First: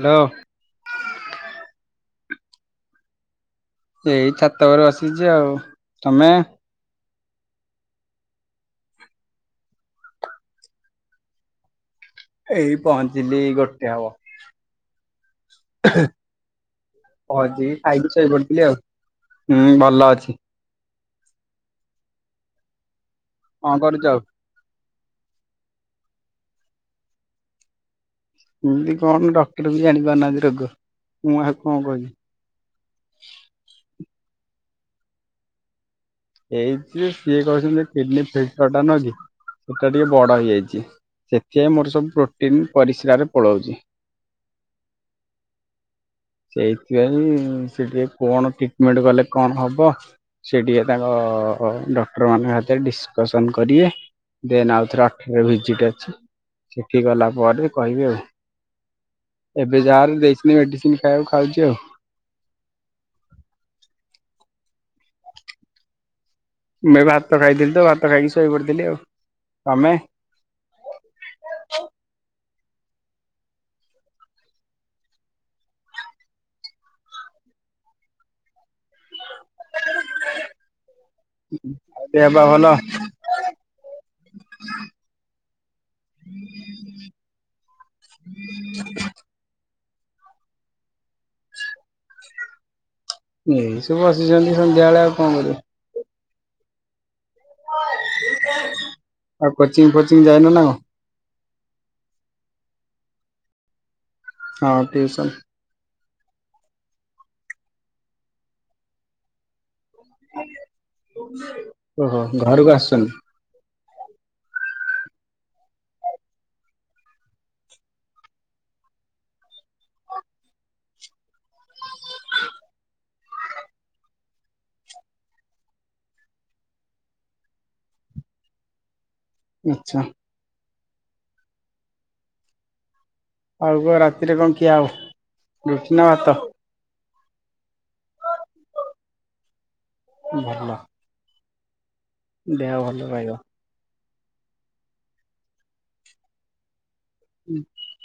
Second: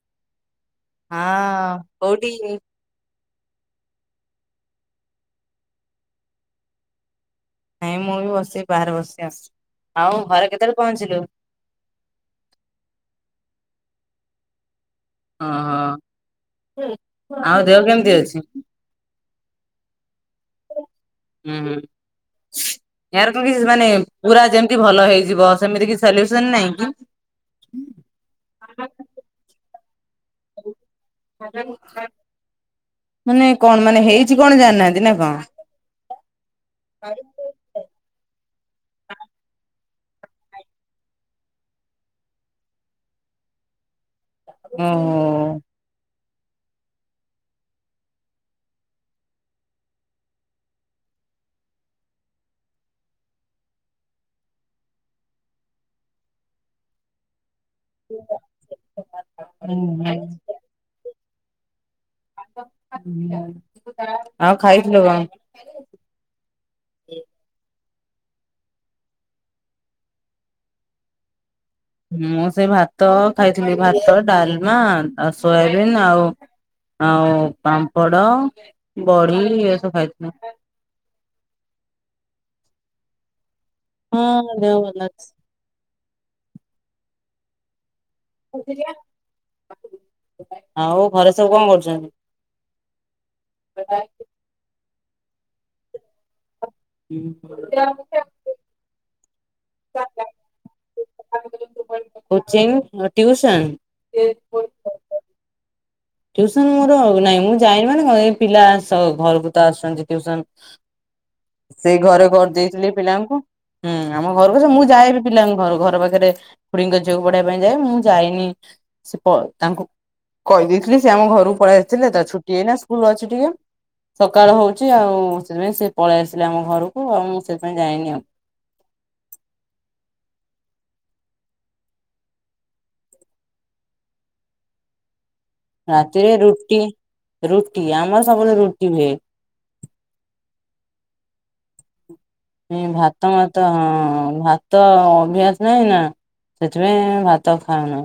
Hello. ହଁ କଉଠି କି? ଏଇ ଛାତ ଉପରେ ବସିଛି ଆଉ, ତମେ? ନାଇଁ ମୁଁ ବି ବସି ବାହାରେ ବସି ଆସ, ଆଉ ଘରେ କେତେବେଳେ ପହଞ୍ଚିଲୁ? ଏଇ ପହଞ୍ଚିଲି ଗୋଟେ ହବ। ଓହୋ ଆଉ ପହଞ୍ଚିକି ଦେହ ଖାଇକି କେମିତି ଅଛି? ଶୋଇପଡିଥିଲି ଆଉ? ହୁଁ ଭଲ ଅଛି। ହୁଁ ହୁଁ, ଆର କଣ କି ମାନେ କରୁଛ ଆଉ ପୁରା ଯେମତି ଭଲ ହେଇଯିବ, ସେମିତି କିଛି ସୋଲୁସନ ନାଇଁ କି? କେମିତି କଣ ଡକ୍ଟର ବି ଜାଣି ପାରୁନାହାନ୍ତି। ରୋଗ ମୁଁ ଆଉ କଣ କହିବି। [unintelligible] ମାନେ କଣ ମାନେ ହେଇଛି କଣ ଜାଣିନାହାନ୍ତି ନା କଣ? ଏଇଥି ସିଏ କହୁଛନ୍ତି ଯେ କିଡନୀ ଫିଲଟର ଟା ନୁହଁ କି? ସେଟା ଟିକେ ବଡ ହେଇଯାଇଛି ସେଥିପାଇଁ ମୋର ସବୁ ପ୍ରୋଟିନ ପରିସ୍ରାରେ ପଳାଉଛି। ଓହୋ। ସେଇଥିପାଇଁ ସେଠି ଆଉ କଣ ଟ୍ରିଟମେଣ୍ଟ କଲେ କଣ ହବ? ସେ ଟିକେ ତାଙ୍କ ଡକ୍ଟର ମାନେ ହାତରେ ଡିସକସନ୍ କରିବେ ଦେନ୍ ଆଉ ଥରେ ଅଠରରେ ଭିଜିଟ ଅଛି ସେଠି ଗଲା ପରେ କହିବି ଆଉ ଏବେ ଯାହାହେଲେ ଦେଇଛନ୍ତି ମେଡିସିନ ଖାଇବାକୁ ଖାଉଛି ଆଉ। ହୁଁ ଆଉ ଖାଇଥିଲ କଣ? ମୁଁ ଏବେ ଭାତ ଖାଇଥିଲି ତ ଭାତ ଖାଇକି ଶୋଇ ପଡିଥିଲି ଆଉ ତମେ? ମୁଁ ସେ ଭାତ ଖାଇଥିଲି ଭାଟି, ଡାଲମା ଆଉ ସୋୟାବିନ୍ ଆଉ ଆଉ ପାମ୍ପଡ, ବଢ଼ି ଏ ସବୁ ଖାଇଥିଲି। ଆଉ ଦେହ ପା ଭଲ? ହଁ ମୋ ଦେହ ଭଲ ଅଛି। [inaudible] ଆଉ ଘରେ ସବୁ କଣ କରୁଛନ୍ତି? ଏଇ ସବୁ ବସିଛନ୍ତି ସନ୍ଧ୍ୟାବେଳେ ଆଉ କଣ କରିବ। ହ ଆଉ କୋଚିଙ୍ଗ ଫୋଚିଙ୍ଗ ଯାଇନ ନାଁ କଣ? କୋଚିଙ୍ଗ ନା ଟ୍ୟୁଶନ୍? ହଁ ଟିଉସନ୍ ଟ୍ୟୁଶନ୍ ମୋର ନାଇଁ ମୁଁ ଯାଇନି ମାନେ ଘ ଏ ପିଲା ଆସ ଘରକୁ ତ ଆସୁଛନ୍ତି। ଟ୍ୟୁଶନ୍ ସେଇ ଓହୋ ଘରେ କରି ଘରକୁ ଦେଇେଥିଲି ଆସୁଛନ୍ତି ପିଲାଙ୍କୁ ହୁଁ ଆମ ଘରକୁ ସେ ମୁଁ ଯାଏ ବି ପିଲାଙ୍କ ଘରକୁ ଘର ପାଖରେ ଖୁଡିଙ୍କ ଝିଅକୁ ପଢେଇବା ପାଇଁ ଯାଏ ମୁଁ ଯାଇନି ସେ ପ ତାଙ୍କୁ କହିଦେଇଥିଲି ସେ ଆମ ଘରକୁ ପଳେଇ ଆସଥିଲେ ତ ଛୁଟି ଏଇନା ସ୍କୁଲ ଅଛି ଟିକେ ସକାଳ ହଉଛି ଆଉ ସେଥିପାଇଁ ସେ ପଳେଇ ଆସିଲେ ଆମ ଘରକୁ ଆଉ ମୁଁ ସେଥିପାଇଁ ଯାଇନି ଆଉ। ଆଚ୍ଛା। ଆଉ କଣ ରାତିରେ କଣ ଖିଆ ହବ? ରୁଟି ନା ଭାତ? ରାତିରେ ରୁଟି, ରୁଟି ଆମର ସବୁବେଳେ ରୁଟି ହୁଏ। ଭଲ। ଦେହ ଇଏ ଭଲ ଭାତ ରହିବ ମତ ହଁ ଭାତ ଅଭ୍ୟାସ ନାହିଁ ନା ସେଥିପାଇଁ ଭା ତ ଖାଉନୁ।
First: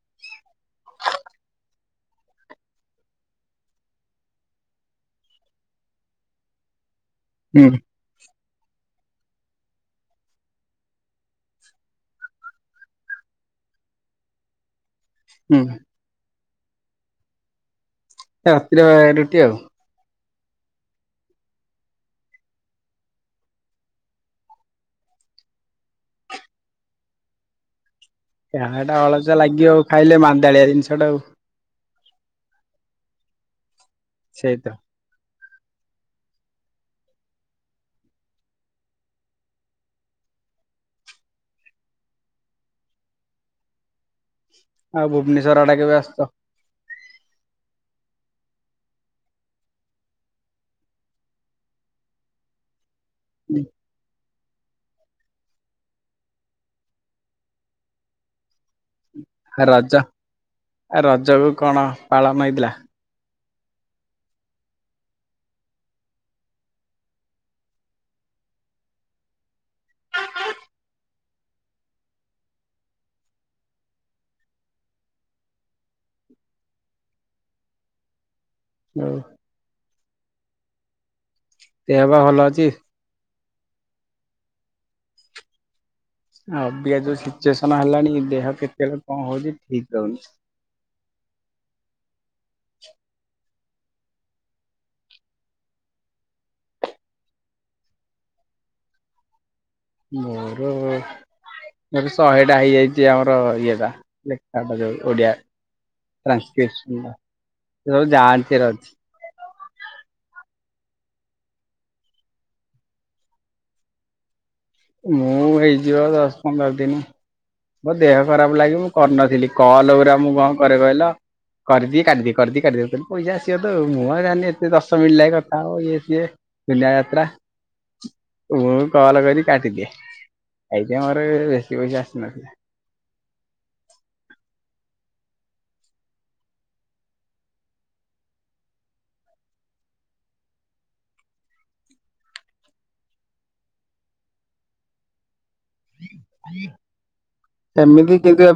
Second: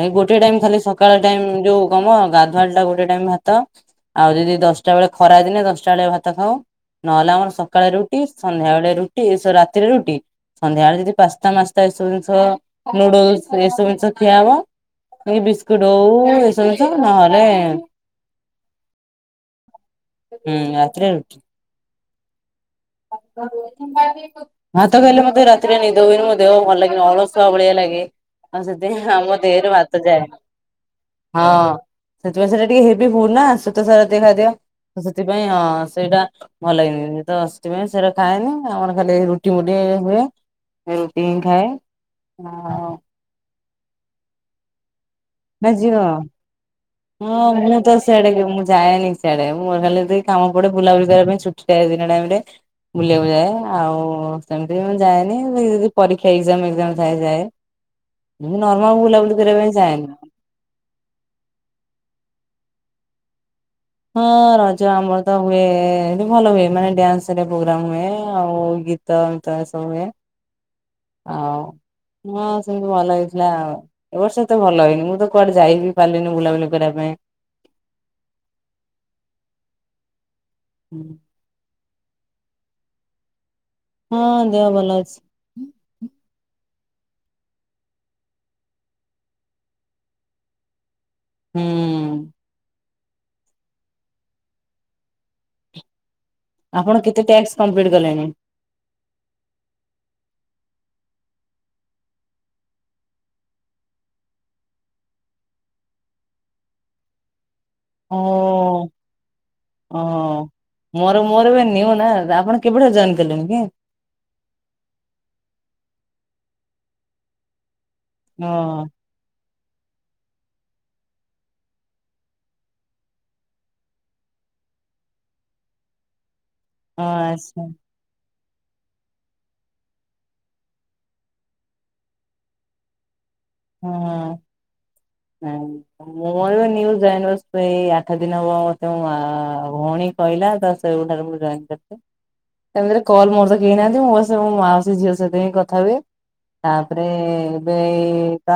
ଏଇ ଗୋଟିଏ ଟାଇମ ଖାଲି ସକାଳ ଟାଇମ ଯୋଉ କଣ ମ ଗାଧୁଆଳ ଟାଇମ୍ ଗୋଟେ ଟାଇମ ଭାତ ଆଉ ଯଦି ଦଶଟା ବେଳେ ଖରା ଦିନେ ଦଶଟା ବେଳେଆ ଭାତ ଖାଉ ନହେଲେ ଆମର ହୁଁ ହୁଁ ସକାଳେ ରୁ ଟି ସନ୍ଧ୍ୟାବେଳେ ରୁଟି ଏ ସ ରାତିରେ ରୁଟି। ସନ୍ଧ୍ୟାବେଳେ ଯଦି ପାସ୍ତା ମାସ୍ତା ଏ ସବୁ ଜିନିଷ ନୁଡୁଲସ, ଏ ସବୁ ଜିନିଷ ଖିଆ ହବ ଏଇ ବିସ୍କୁଟ ହଉ ଏ ସବୁ ଜିନିଷ ନହେଲେ ରାତିରେ ରୁଟି ଆଉ। ହୁଁ ରାତିରେ ରୁଟି। କିମ୍ବା ବି [unintelligible] ଭାତ ଖାଇଲେ ମତେ ରାତିରେ ନିଦ ହୁଏନି ମୋ ଦେହ ଭଲ ଲାଗେନି ଅଳସୁଆ ଭଳିଆ ଲାଗେ। ଆଉ ଯାହା ଟା ସେଥିପାଇଁ ଆମ ଅଳସୁଆ ଲାଗିବ ଦେହରେ ଆଉ ଭାତ ଖାଇଲେ ଯାଏନି। ମାନ୍ଦାଳିଆ ଜିନିଷ ଟା ଆଉ ହଁ ସେଥିପାଇଁ ସେଟା ଟିକେ ହେବି ଫୁଡ୍ ନା ଶ୍ୱେତସାର ଜାତୀୟ ଖାଦ୍ୟ। ତ ସେଥିପାଇଁ ହଁ ସେଇଟା ଭଲ ଲାଗନି ତ ଶ୍ ସେଥିପାଇଁ ସେଟା ଖାଏନି ଆମର ଖାଲି ରୁଟି ମୁଟି ହୁଏ ରୁଟି ହିଁ ଖାଏ। ହଁ। ଆଉ ଭୁବନେଶ୍ଵର ଆଡେ କେବେ ଆସୁଚ? ମୁଁ ଆଉ ମୁଁ ତ ସିଆଡେ ବି ମୁଁ ଯାଏନି ସିଆଡେ ମୋର ଖାଲି ଯେତିକି କାମ ପଡେ ବୁଲାବୁଲି କରିବା ପାଇଁ ଛୁ ଟି ଦିନ ଟାଇମରେ ବୁଲିବାକୁ ଯାଏ ଆଉ ସେମିତିରେ ମୁଁ ଯାଏନି ଯଦି କିଛି ପରୀକ୍ଷା ଏକ୍ସାମ୍ ଫେକ୍ସାମ୍ ଥାଏ ଯାଏ ଏମତି ନର୍ମାଲ ବୁଲାବୁଲି କରିବା ପାଇଁ ରଜ ଯାଏନି। ଆ ରଜ କ କଣ ପାଳନ ହେଇଥିଲା? ହଁ ରଜ ଆମର ତ ହୁଏ ଭଲ ହୁଏ ମାନେ ଡ୍ୟାନ୍ସ ପ୍ରୋଗ୍ରାମ ହୁଏ ଆଉ ଗୀ ତମ ତମ ସବୁୁ ହୁଏ ଆଉ ହଁ ସେମତି ଭଲ ହେଇଥିଲା ଆଉ। ଏବ ବର୍ଷ ତ ଭଲ ହେଇନି ମୁଁ ତ କୁଆଡେ ଯାଇ ବିି ପାରିଲିନି ବୁଲାବୁଲି କରିବା ପାଇଁ। [unintelligible] ହୁଁ ଦେହ ପା ଭଲ ଅଛି? ହଁ ଦେହ ଭଲ ଅଛି। ଏବେଆ ଯୋଉ ସିଚୁଏସନ ହେଲାଣି ଦେହ କେତେବେଳେ କଣ ହଉଛି ଠିକ ରହୁନି। ହୁଁ ଆପଣ କେତେ ଟାସ୍ କମ୍ପ୍ଲିଟ୍ କଲେଣି? ମୋର ମର ଶହେ ଟା ହେଇଯାଇଛି ଆମର ଇଏଟା ଲେଖାଟା ଯୋଉ ଓଡିଆ। ସଂସ୍କ ର ଓ ଜାନ୍ତି ରାଛି। ଓହୋ ମୋର ମୋର ଏ ନିଅ ନା ଆପଣ କେବେଠାରୁ ଜଏନ କଲେଣି କି? ମୁଁ ହେଇଯିବ ଦଶ ପନ୍ଦର ଦିନି ମୋ ଦେହ ଖରାପ ଲାଗି ହଁ। ମୁଁ କରିନଥିଲି କଲ ପୁରା ମୁଁ କଣ କରେ କହିଲ। କରିଦିଇ କାଟି କରିଦିଏ କାଟିଦିଏ ପଇଶା ଆସିବ ତ ମୁଁ ଆଉ ଜାଣିନି ଏତେ ଦଶ ମିଟ ଲାଗେ କଥା ହବ ଇଏ ସିଏ। ପିଲା ହଁ ତ୍ରା। ଆଚ୍ଛା ମୁ କଲ କରିରି କାଟିଦିଏ ଏଥିପାଇଁ ମର ବେଶୀ ପଇସା ଆସିନଥିଲା। ହଁ ହୁଁ ମୁଁ ଏଜ ଜାଇ ଏଇ ଆଠ ଦିନ ହବ ମତେ ଭଉଣୀ କହିଲଲା ତ ସେବେ ମୁ ଜନ କରଛି। ସେମିତି କଲ୍ ମୋର ତ କେହି ନାହାନ୍ତି ମୁଁ ବସ ମୋ ମାଉସୀ ଝିଅ ସଥି ଥାଏ ତାପରେ ଏବେ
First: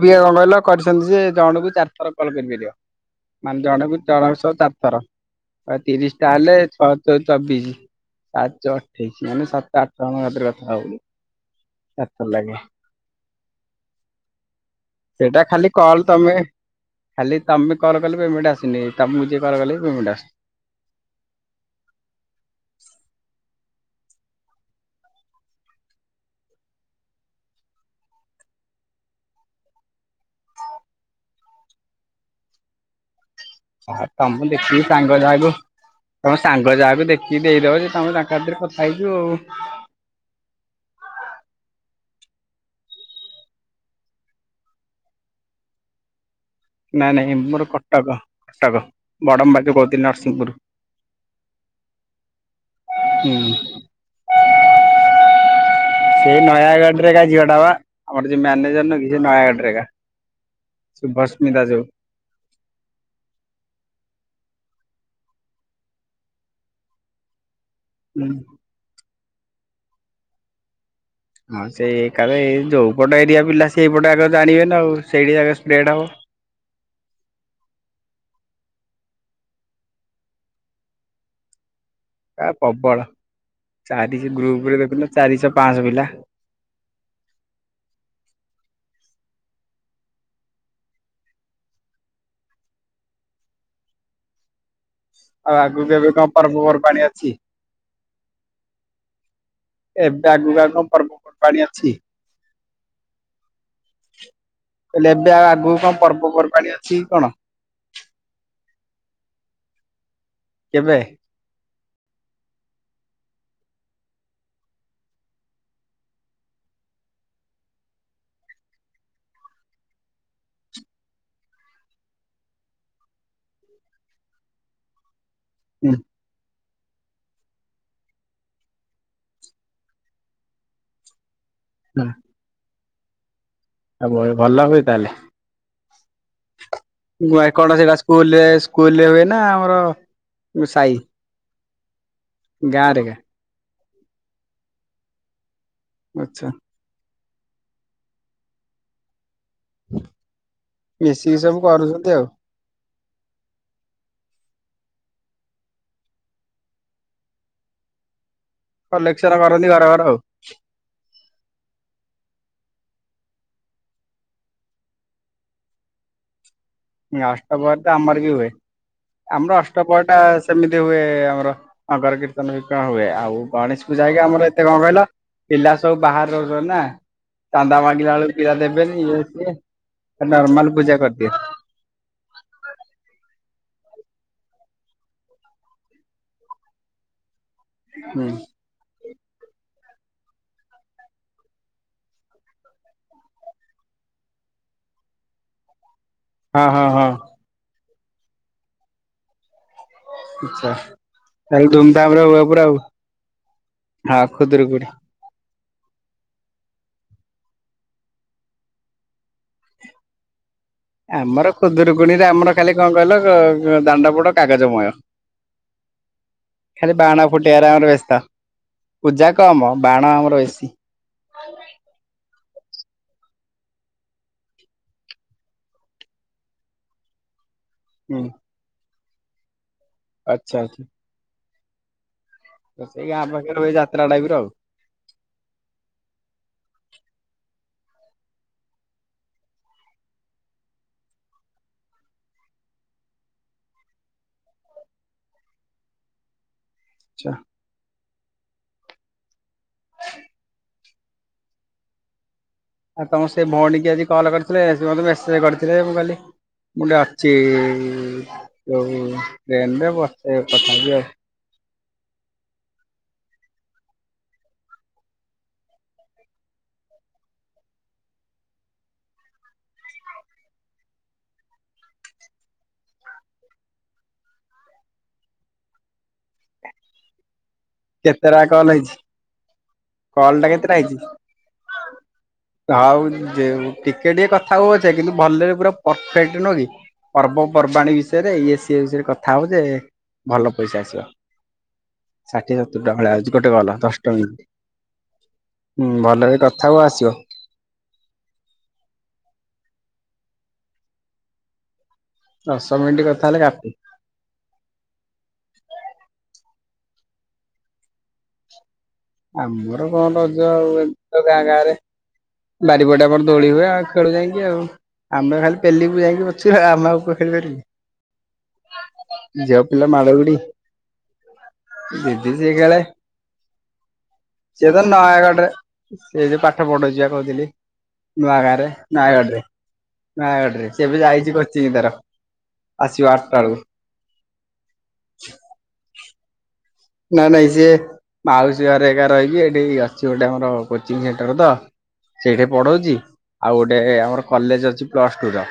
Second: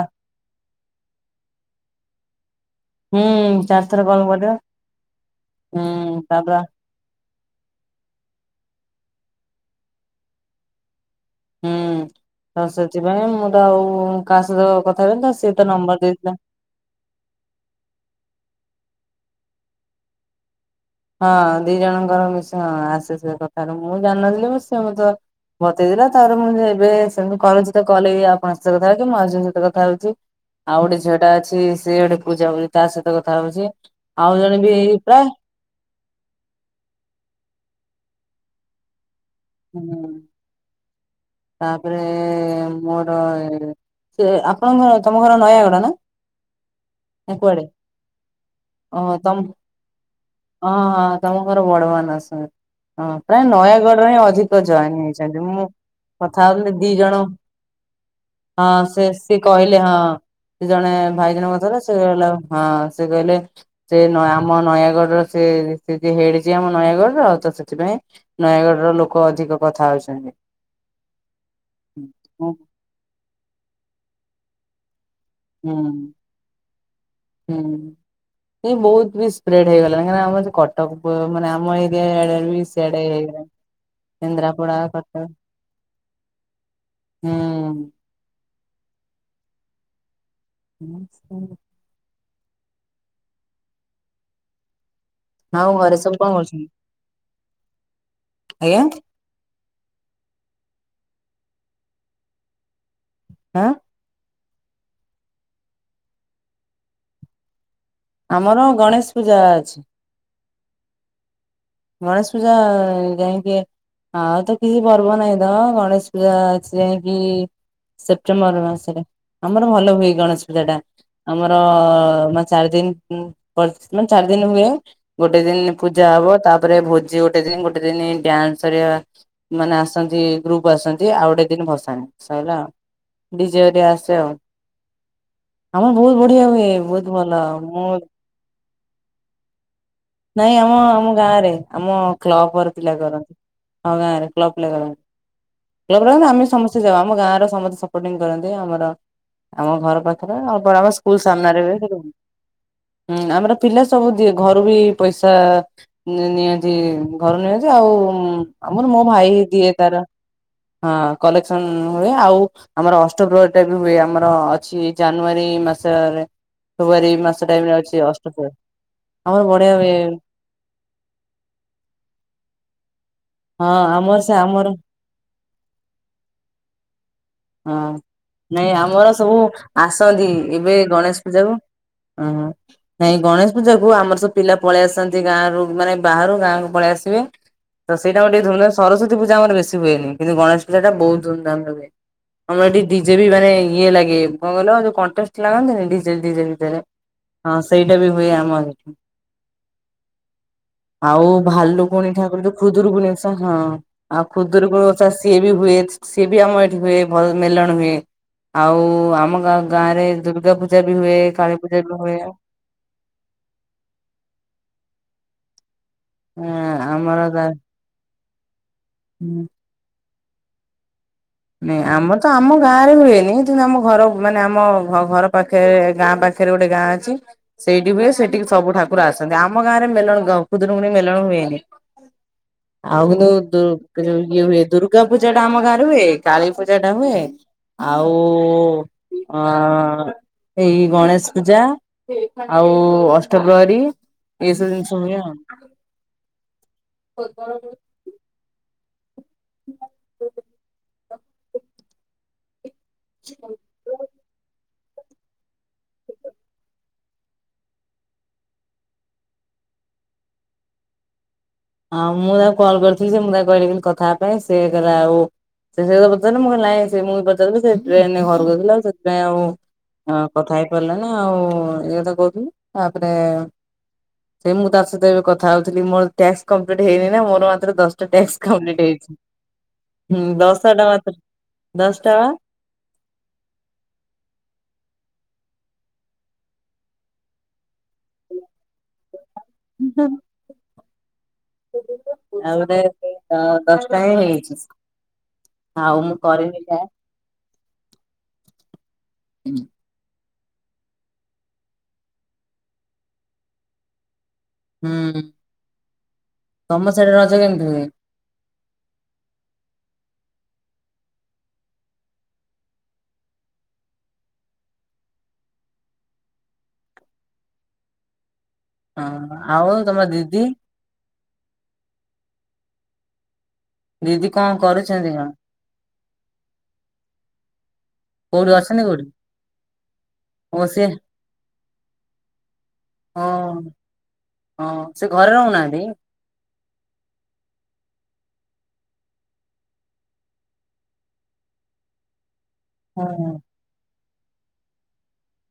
କ କହ କରିଛନ୍ତି ଯେ ଜଣଙ୍କୁ ଚାରିଥର କଲ କରିପାରିବ ହୁଁ ମାନେ ଜଣକୁ ଚାରିଥର କଲ୍ ଜଣ ଶ କରିବ ଚାରି ଥର ହୁଁ ତିରିଶ ଟା ହେଲେ ତାପରେ ଛଅ ସ ଚବିଶି ସାତ ଚଉ ଅଠେଇଶି ମାନେ ସାତ ଆଠ ଜଙ୍କ ଭାତରେ କଥା ହବ ବୋଲି ହୁଁ ତ ସେଥିପାଇଁ ମୁଁ ତ ଆଉ କାହା ସହିତ କ ସେଇଟା ଖାଲି କଲ ତମେ ଖାଲି ତମେ କଲେ ପେମେଣ୍ଟ ଆସିନି ତମକୁ ଯିକଏ କଲେ ପେମେଣ୍ଟ ଆସୁ ହଁ ଦି ଜଣଙ୍କର ମିଶ ହଁ ଆସେ ସେ କଥାରେ ମୁଁ ଜାଣଥିଲି ମ ତ ବତେଇଦେଲା ତାପରେ ମୁଁ ଏବେ ସେତି କଛି କଲେ ଆପଙ୍କ ସହିତ କଥା ହେଉଛିି ମୁଁ ଆଜନ ସହିତ କଥା ହଉଛି ଆଉ ଗୋଟେ ଝିଅ ଟା ଅଛି ସିଏ ଗୋଟେ ପୂଜା ବୋଲି ତା ସହିତ କଥା ହଉଛି ତମ ଆଉ ଜଣେ ଦେଖିକି ବିଇ ସାଙ୍ଗ ପ୍ରାୟ ଯାହାକୁ ତମ ସାଙ୍ଗ ଯାହାକୁ ଦେଖିକି ଦେଇଦବ ଯେ ତମ ତାଙ୍କ ଭିତରେ ରେ କଥା ହେଇଯ ଆଉ ହୁଁ ହୁଁ ତାପରେ ମୋର ସେ ଆପଣଙ୍କର ତମ ଘର ନୟାଗଡା ନା ନାଇଁ ନାଇଁ ନା କୁଆଡେ ମୋର କଟକ କଟକ ଓହୋ ତମ ବଡ଼ମ୍ବା ଠୁ ବହୁ ହଁ ହଁ ତମ ଘର ବଡବାନ ଆସ ହଁ ପ୍ରାୟ ହୁଁ। ନୟାଗଡ଼ରେ ହିଁ ଅଧିକ ଜଏନ ହେଇଛନ୍ତି ମୁଁ ସେଇ କଥା ହଲେ ଦି ନୟାଗଡରେ ଜଣ ଏକା ଝିଅଟା ବା ଆମର ଯୋଉ ହଁ ମ୍ୟାନେଜର ନୁହଁ ସେ କି ସେ ନୟାଗଡରେ କହିଲେ ଏକା। ହଁ ସେ ଜଣେ ଭାଇଜଣଙ୍କ ଶୁଭସ୍ମିତା ଥର ଯୋଉ ହେଲା ସେ କହିଲା ହଁ ସେ କହିଲେ ସେ ଆମ ନୟାଗଡର ସେ ଯ ହେଡିଛି ଆମ ନୟାଗଡରେ ଆଉ ତ ସେଥିପାଇଁ ନୟାଗଡ ର ଲ ଲୋକ ଅଧିକ କଥା ହଉଛନ୍ତି। ହଁ ସେ କା ଏ ହୁଁ ଯୋଉ ପଟେ ଏରିଆ ପିଲା ସେଇପଟେ ଆଗ ଜାଣିବେନି ଆଉ ସେଇଠି ଆଗ ହୁଁ ସ୍ପ୍ରେଡ ହବ। ହୁଁ। ଏଇ ବହୁତ ବି ସ୍ପ୍ରେଡ ହେଇଗଲା କାହିଁକି ଆମର କଟକ ମାନେ ଆମ ଏ ଏଡ ଆ ବି ପ୍ରବଳ ସେଆଡଇ ଚାରି ଗ୍ରୁପରେ ଇନ୍ଦ୍ରାପୁରା ଦେଖୁନ କଟ ଚାରିଶହ ପାଞ୍ଚଶହ ପିଲା ହୁଁ [inaudible] ଆଉ ଆଗକୁ ଘରେ ଏବେ ସବୁ କଣ କରୁଛନ୍ତି? ପର୍ବପର୍ବାଣି ଅଛି? ଆଜ୍ଞା ଏବେ ଆଗକୁ ଆଉ କଣ ପର୍ବପର୍ବାଣି ଅଛି? ହଁ। କହିଲି ଏବେ ଆଉ ଆଗକୁ କଣ ପର୍ବପର୍ବାଣି ଅଛି କି କଣ? ଆମର ଗଣେଶ ପୂଜା ଅଛି। କେବେ? ଗଣେଷ ପୂଜା ଯାଇକି ଆଉ ତ କିଛି ପର୍ବ ନାହିଁ ତ ଗଣେଶ ପୂଜା ଅଛି ଯାଇକି ସେପ୍ଟେମ୍ବର ମାସରେ ଆମର ଭଲ ହୁଏ ଗଣେଶ ପୂଜା ଟା। ଆମର ମାନେ ଚାରି ଦିନ ପ ମାନେ ଚାରି ଦିନ ହୁଏ। ଗୋଟେ ଦିନ ହୁଁ ପୂଜା ହବ ତା ତାପରେ ଭୋଜି ଗୋଟେ ଦିନ ଗୋଟେ ଦିନ ଡ୍ୟାନ୍ସ ହେରିକା ମାନେ ଆସନ୍ତି ଗ୍ରୁପ ଆସନ୍ତି ଆଉ ଗୋଟେ ଦିନ ଭସାଣି ସଇଲା ଆଉ। ଡିଜେ ଗୋଟେ ଆସେ ଆଉ। ଭଲ ହୁଏ ତାହେଲେ ଆମର ବହୁତ ବଢିଆ ହୁଏ ବହୁତ ଭଲ। ସେଟା ସ୍କୁଲରେ, ସ୍କୁଲରେ ହୁଏ ନା ଆମର ନାଇଁ, ଆମ ସାଇ ଆମ ଗାଁରେ ଆମ କ୍ଲବ ଘର ପିଲା ଗାଁରେ ଏକା କରନ୍ତି। ହଁ, ଗାଁ ରେ କ୍ଲବପିଲା କରନ୍ତି। କ୍ଲବ ର ଆମେ ଆଚ୍ଛା। ସମସ୍ତେ ଆମ ଗାଁ ର ସମସ୍ତେ ସପୋର୍ଟିଂ କରନ୍ତି। ଆମର ଆମ ଘର ପାଖରେ, ଆଉ ଆମ ସ୍କୁଲ ମିଶିକି ସବୁ ସାମ୍ନାରେ ବି କରୁଛନ୍ତି ଆଉ ହୁଁ, ଆମର ପିଲା ସବୁ ଦିଏ। ଘରୁ ବି ପଇସା ନି ନିଅନ୍ତି, ଘରୁ ନିଅନ୍ତି ଆଉ ଆମର, ମୋ କଲେକ୍ସନ ଭାଇ କରନ୍ତି ଦିଏ ଘର ତାର, ଘର ଆଉ ହଁ କଲେକ୍ସନ ହୁଏ। ଆଉ ଆମର ଅଷ୍ଟପ୍ରହରୀ ଟାଇପର ହୁଏ ଆମର ଅଛି ଜାନୁଆରୀ ମାସରେ। ଫେବୃଆରୀ ମାସ ଟାଇମରେ ଅଷ୍ଟପ୍ରହରୀ ଅଷ୍ଟପ୍ରହରୀ। ଆମର ବଢିଆ ହୁଏ ଅଷ୍ଟପ୍ରହରୀଟା ସେମିତି ହୁଏ ଆମର ନଗର କୀର୍ତ୍ତନ ଫିର୍ତନ ହୁଏ ଆଉ ଗଣେଶ ପୂଜା ହେଇକି ଆମର ଏତେ କଣ କହିଲ, ପିଲା ସବୁ ବାହାରେ ରହୁଛନ୍ତି ନା। ହଁ ଚାନ୍ଦା ମାଗିଲା ବେଳକୁ ପିଲା ନାଇଁ ଦେବେନି ଆମର ଇଏ ସବୁ ସିଏ। ଆସନ୍ତି, ନର୍ମାଲ ଏବେ ପୂଜା ଗଣେଶ କରିଦିଏ ପୂଜାକୁ। ହଁ ହଁ। ନାଇଁ, ଗଣେଶ ପୂଜା କୁ ଆମର ସବୁ ପିଲା ପଳେଇ ଆସନ୍ତି। ଗାଁରୁ ମାନେ, ବାହାରୁ ଗାଁକୁ ପଳେଇ ଆସିବେ। ତ, ସେଇଟା ହୁଁ ଆମର ଟିକିଏ ଧୁମଧାମ। ସରସ୍ଵତୀ ପୂଜା ଆମର ବେଶୀ ହୁଏନି। କିନ୍ତୁ ଗଣେଶ ପୂଜାଟା ବହୁ ଧୁମଧାମରେ ହୁଏ। ଆମର ଏଠି ଡିଜେ ବି ମାନେ ଇଏ ଲାଗେ। କଣ କହିଲ, ଯୋଉ କଣ୍ଟେଷ୍ଟ ଲାଗନ୍ତିନି, ଡିଜେ ଡିଜେ ଭିତରେ। ହଁ, ସେଇଟା ବି ହୁଏ ଆମର। ଆଚ୍ଛା। ଆଉ ତାହେଲେ ଭାଲୁକୁଣୀ ଧୁମଧାମରେ ଠାକୁର ହୁଏ ତ ପୁରା ଆଉ ଖୁଦରୁକୁଣି ଓଷା। ହଁ ହଁ ଆଉ ଖୁଦୁରୁକୁଣୀ। ଖୁଦରୁକୁଣି ଓଷା ସିଏ ବି ହୁଏ। ସିଏ ବି ଆମ ଏଠି ହୁଏ। ଭଲ ମେଲଣ ହୁଏ। ଆଉ ଆମା ଗା ଗାଁରେ ଦୁର୍ଗା ପୂଜା ପୂଜା ବି ହୁଏ। ଆମର କାଳୀ ପୂଜା ବି ହୁଏ। ଖୁଦୁରୁକୁଣୀରେ ଆମର ଖାଲି କଣ କହିଲ, କ କ ଦାଣ୍ଡ ପଟ କାଗଜମୟ। ହଁ ଖାଲି ବାଣ ଆମର ଗା ଫୁଟେଇବାରେ ଆମର ବ୍ୟସ୍ତ। ପୂଜା ହୁଁ। କମ, ବାଣ ଆମର ବେଶୀ। ନାଇଁ, ଆମର ତ ଆମ ଗାଁରେ ହୁଏନି। ଆମ ଘର ମାନେ ଆମ ଘର ପାଖରେ, ଗାଁ ପାଖ ପାଖରେ ଗୋଟେ ଗାଁ ଅଛି ସେଇଠି ହୁଏ। ହୁଁ ସେଠିକି ସବୁ ଠାକୁର ଆସନ୍ତି। ଆମ ଗାଁରେ ମେଲଣ ଗ ଆଚ୍ଛା ଆଚ୍ଛା ଖୁଦରୁକୁୁଣି ମେଲଣ ହୁଏନି। ତ ଆଉ ସେଇ ଗାଁ କିନ୍ତୁ ପାଖରେ ଦୁ ହୁଏ ଯାତ୍ରା ଯୋ ଟାଇପ ର ଇଏ ଆଉ ହୁଏ, ଦୁର୍ଗା ପୂଜା ଟା ଆମ ଗାଁରେ ହୁଏ। କାଳୀ ପୂଜା ଟା ହୁଏ। ଆଉ ଉ ଆ ଆ ଏଇ ଗଣେଶ ପୂଜା ଆଉ ଅଷ୍ଟ ପ୍ରହରୀ। ଏସବୁ ଜିନିଷ ହୁଏ ଆଉ ଆଚ୍ଛା [unintelligible] [unintelligible] ଆଉ ତମ ସେ ଭଉଣୀ କି ଆଜି କଲ୍ କରିଥିଲେ, ସେ ମତେ ମେସେଜ କରିଥିଲେ ମୁଁ କହିଁଲି ମୁଁଠେ ଅଛି ଯୋଉ ଟ୍ରେନରେ ବସ କଥା ହେବି ଆଉ। ହଁ, ମୁଁ ତାକୁ କଲ୍ କରିଥିଲି ସେ ମୁଁ ତା କହିଲି, କଥା ହେବା ପାଇଁ। ସେ କହିଲା, ଆଉ ସେ-ସେ କଥା ପଚାରିଲେ, ମୁଁ କହିଲି, ନାଇଁ। ସେ ମୁଁ ବି ପଚାରଲି। ସେ ଟ୍ରେନ ରେ ଘରକୁ ଆଉଥିଲେ, ସେଥିପାଇଁ ଆଉ ହଁ, କଥା ହେଇ ପାରିଲାନି। ଆଉ, ଇ ତ କହୁଥିଲି। ତାପରେ ସେ, ମୁଁ ତା ସହିତ ଏବେ କଥା ହଉଥିଲି। ମୋର ଟ୍ୟାସ୍କ କମ୍ପ୍ଲିଟ୍ ହେଇନି ନା, ମୋର ମାତ୍ର ଦଶ [inaudible] କେତେଟା କଲ୍ ଡ଼ିସକାଉଣ୍ଟେଟ୍ ହେଇଛି ହେଇଚି, ହୁଁ କଲ୍ ଟା ଦଶଟଙ୍କା ତ ଦଶଟଙ୍କା। ହଉ, ଯେ ଟିକେ ଟିକେ କଥା ହଉଅଛେ, କିନ୍ତୁ ଭଲରେ ପୁରା ପରଫେକ୍ଟ ନୁହଁ କି? ପର୍ବ ପର୍ବାଣୀ ବିଷୟରେ, ଇଏ-ସିଏ ବିଷୟରେ କଥା ହବ ଯେ, ଭଲ ପଇସା ଆସିବ। [inaudible] ଷାଠିଏ ଆଉ ସତୁରି ଟଙ୍କା ଗୋଟେ ଭଳିଆ ଆଉଛି କଲ୍ ଦଶଟଙ୍କା ଦଶଟା ମିନିଟ୍। ହେଇଛି। ହୁଁ ଆଉ, ମୁଁ ଭଲରେ କଥା କରିନି ହବ ପା। ଆସିବ ହୁଁ ଦଶ ମିନିଟ୍ କଥା ହେଲେ କାଫି। ହୁଁ। ତମ ସେଇଠି ରଜ କେମିତି ହୁଏ? ଆମର କଣ ରଜ ଆଉ ଏ ଗାଁ ଗାଁରେ ବାରିପଟେ ଆମର ଦୋଳି ହୁଏ ଆଉ ଖେଳୁ ଯାଇକି ଆଉ। ଆମେ ଖାଲି ପେଲିବୁ ଯାଇକି ପଛୁ ଆମ ଆକୁ ଖେଳିପାରିବୁ। ହଁ ଝିଅ ଆଉ ପିଲା ତମ ମାଡ଼ଗଡି ଦିଦି ଦିଦି ସେ ଖେଳେ। ଦିଦି କଣ ସେ ତ କରୁଛନ୍ତି କଣ? ନୟାଗଡ଼ରେ ସେ ଯଉ ପାଠ ପଢୁଉଛିିବା କହୁଥିଲି। ନୂଆ ଗାଁ କୋଉଠି ରେ ଅଛନ୍ତି କୋଉଠି? ନୟାଗଡ଼ ରେ ନୟାଗଡ଼ ଓ ରେ ସିଏ ସେବେ ଯାଇଛି କୋଚିଂ ତାର ଆସିବ ଆଟା ହଁ ବେଳକୁ। ହଁ, ସେ ଘରେ ରହୁନାହାନ୍ତି? ନାଇଁ ନାଇଁ ସିଏ ମାଉସୀ ଘରେ ଏକା ରହିବି ଏଠି ଅଛି ଗୋଟେ ଆମର କୋଚିଂ ସେଣ୍ଟର ତ। ସେଇଠି ପଢଉଛି ହଁ ହଁ ଆଉ ଗୋଟେ ଆମର କଲେଜ ଅଛି ପ୍ଲସ ଟୁ ର।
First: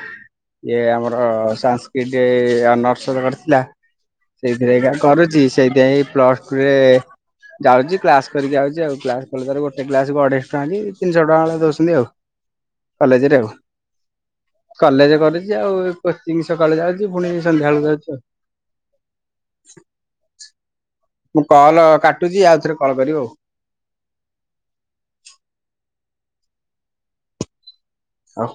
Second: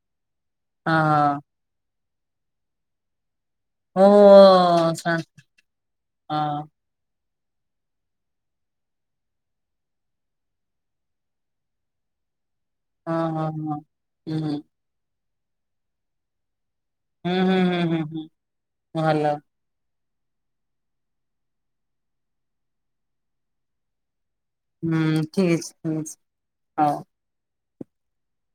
ଇଏ ଆମର ସାଂସ୍କତି ଅନର୍ସର କରିଥିଲା। ହଁ ସେଇଥିରେ ଓହୋ ସା କରୁଛି ସେଇଥିପାଇଁ ହଁ ପ୍ଲସଟୁରେ ଯାଉଛି କ୍ଲାସ କରିକି ଯାଉଛି ଆଉ କ୍ଲାସ କଲେ ତାର ଗୋଟେ କ୍ଲାସ କ ଅଢେଇଶ ଟଙ୍କା କି ତିନିଶହ ଟଙ୍କା ବେଳେ ଦଉଛନ୍ତି ଆଉ। ହଁ କଲେଜରେ ହଁ ଆଉ ହଁ ହୁଁ କଲେଜ କରୁଛି ଆଉ କୋଚିଂ ସକାଳେ ଯାଉଛି ପୁଣି ସନ୍ଧ୍ୟାବେଳକୁ ଯାଉଛି ଆଉ। ହଁ ଭଲ ମୁଁ କଲ କାଟୁଛି ଆଉଥରେ କଲ୍ କରିବି ଆଉ। ହୁଁ ଠିକ ଅଛିି ହଉ। ହଁ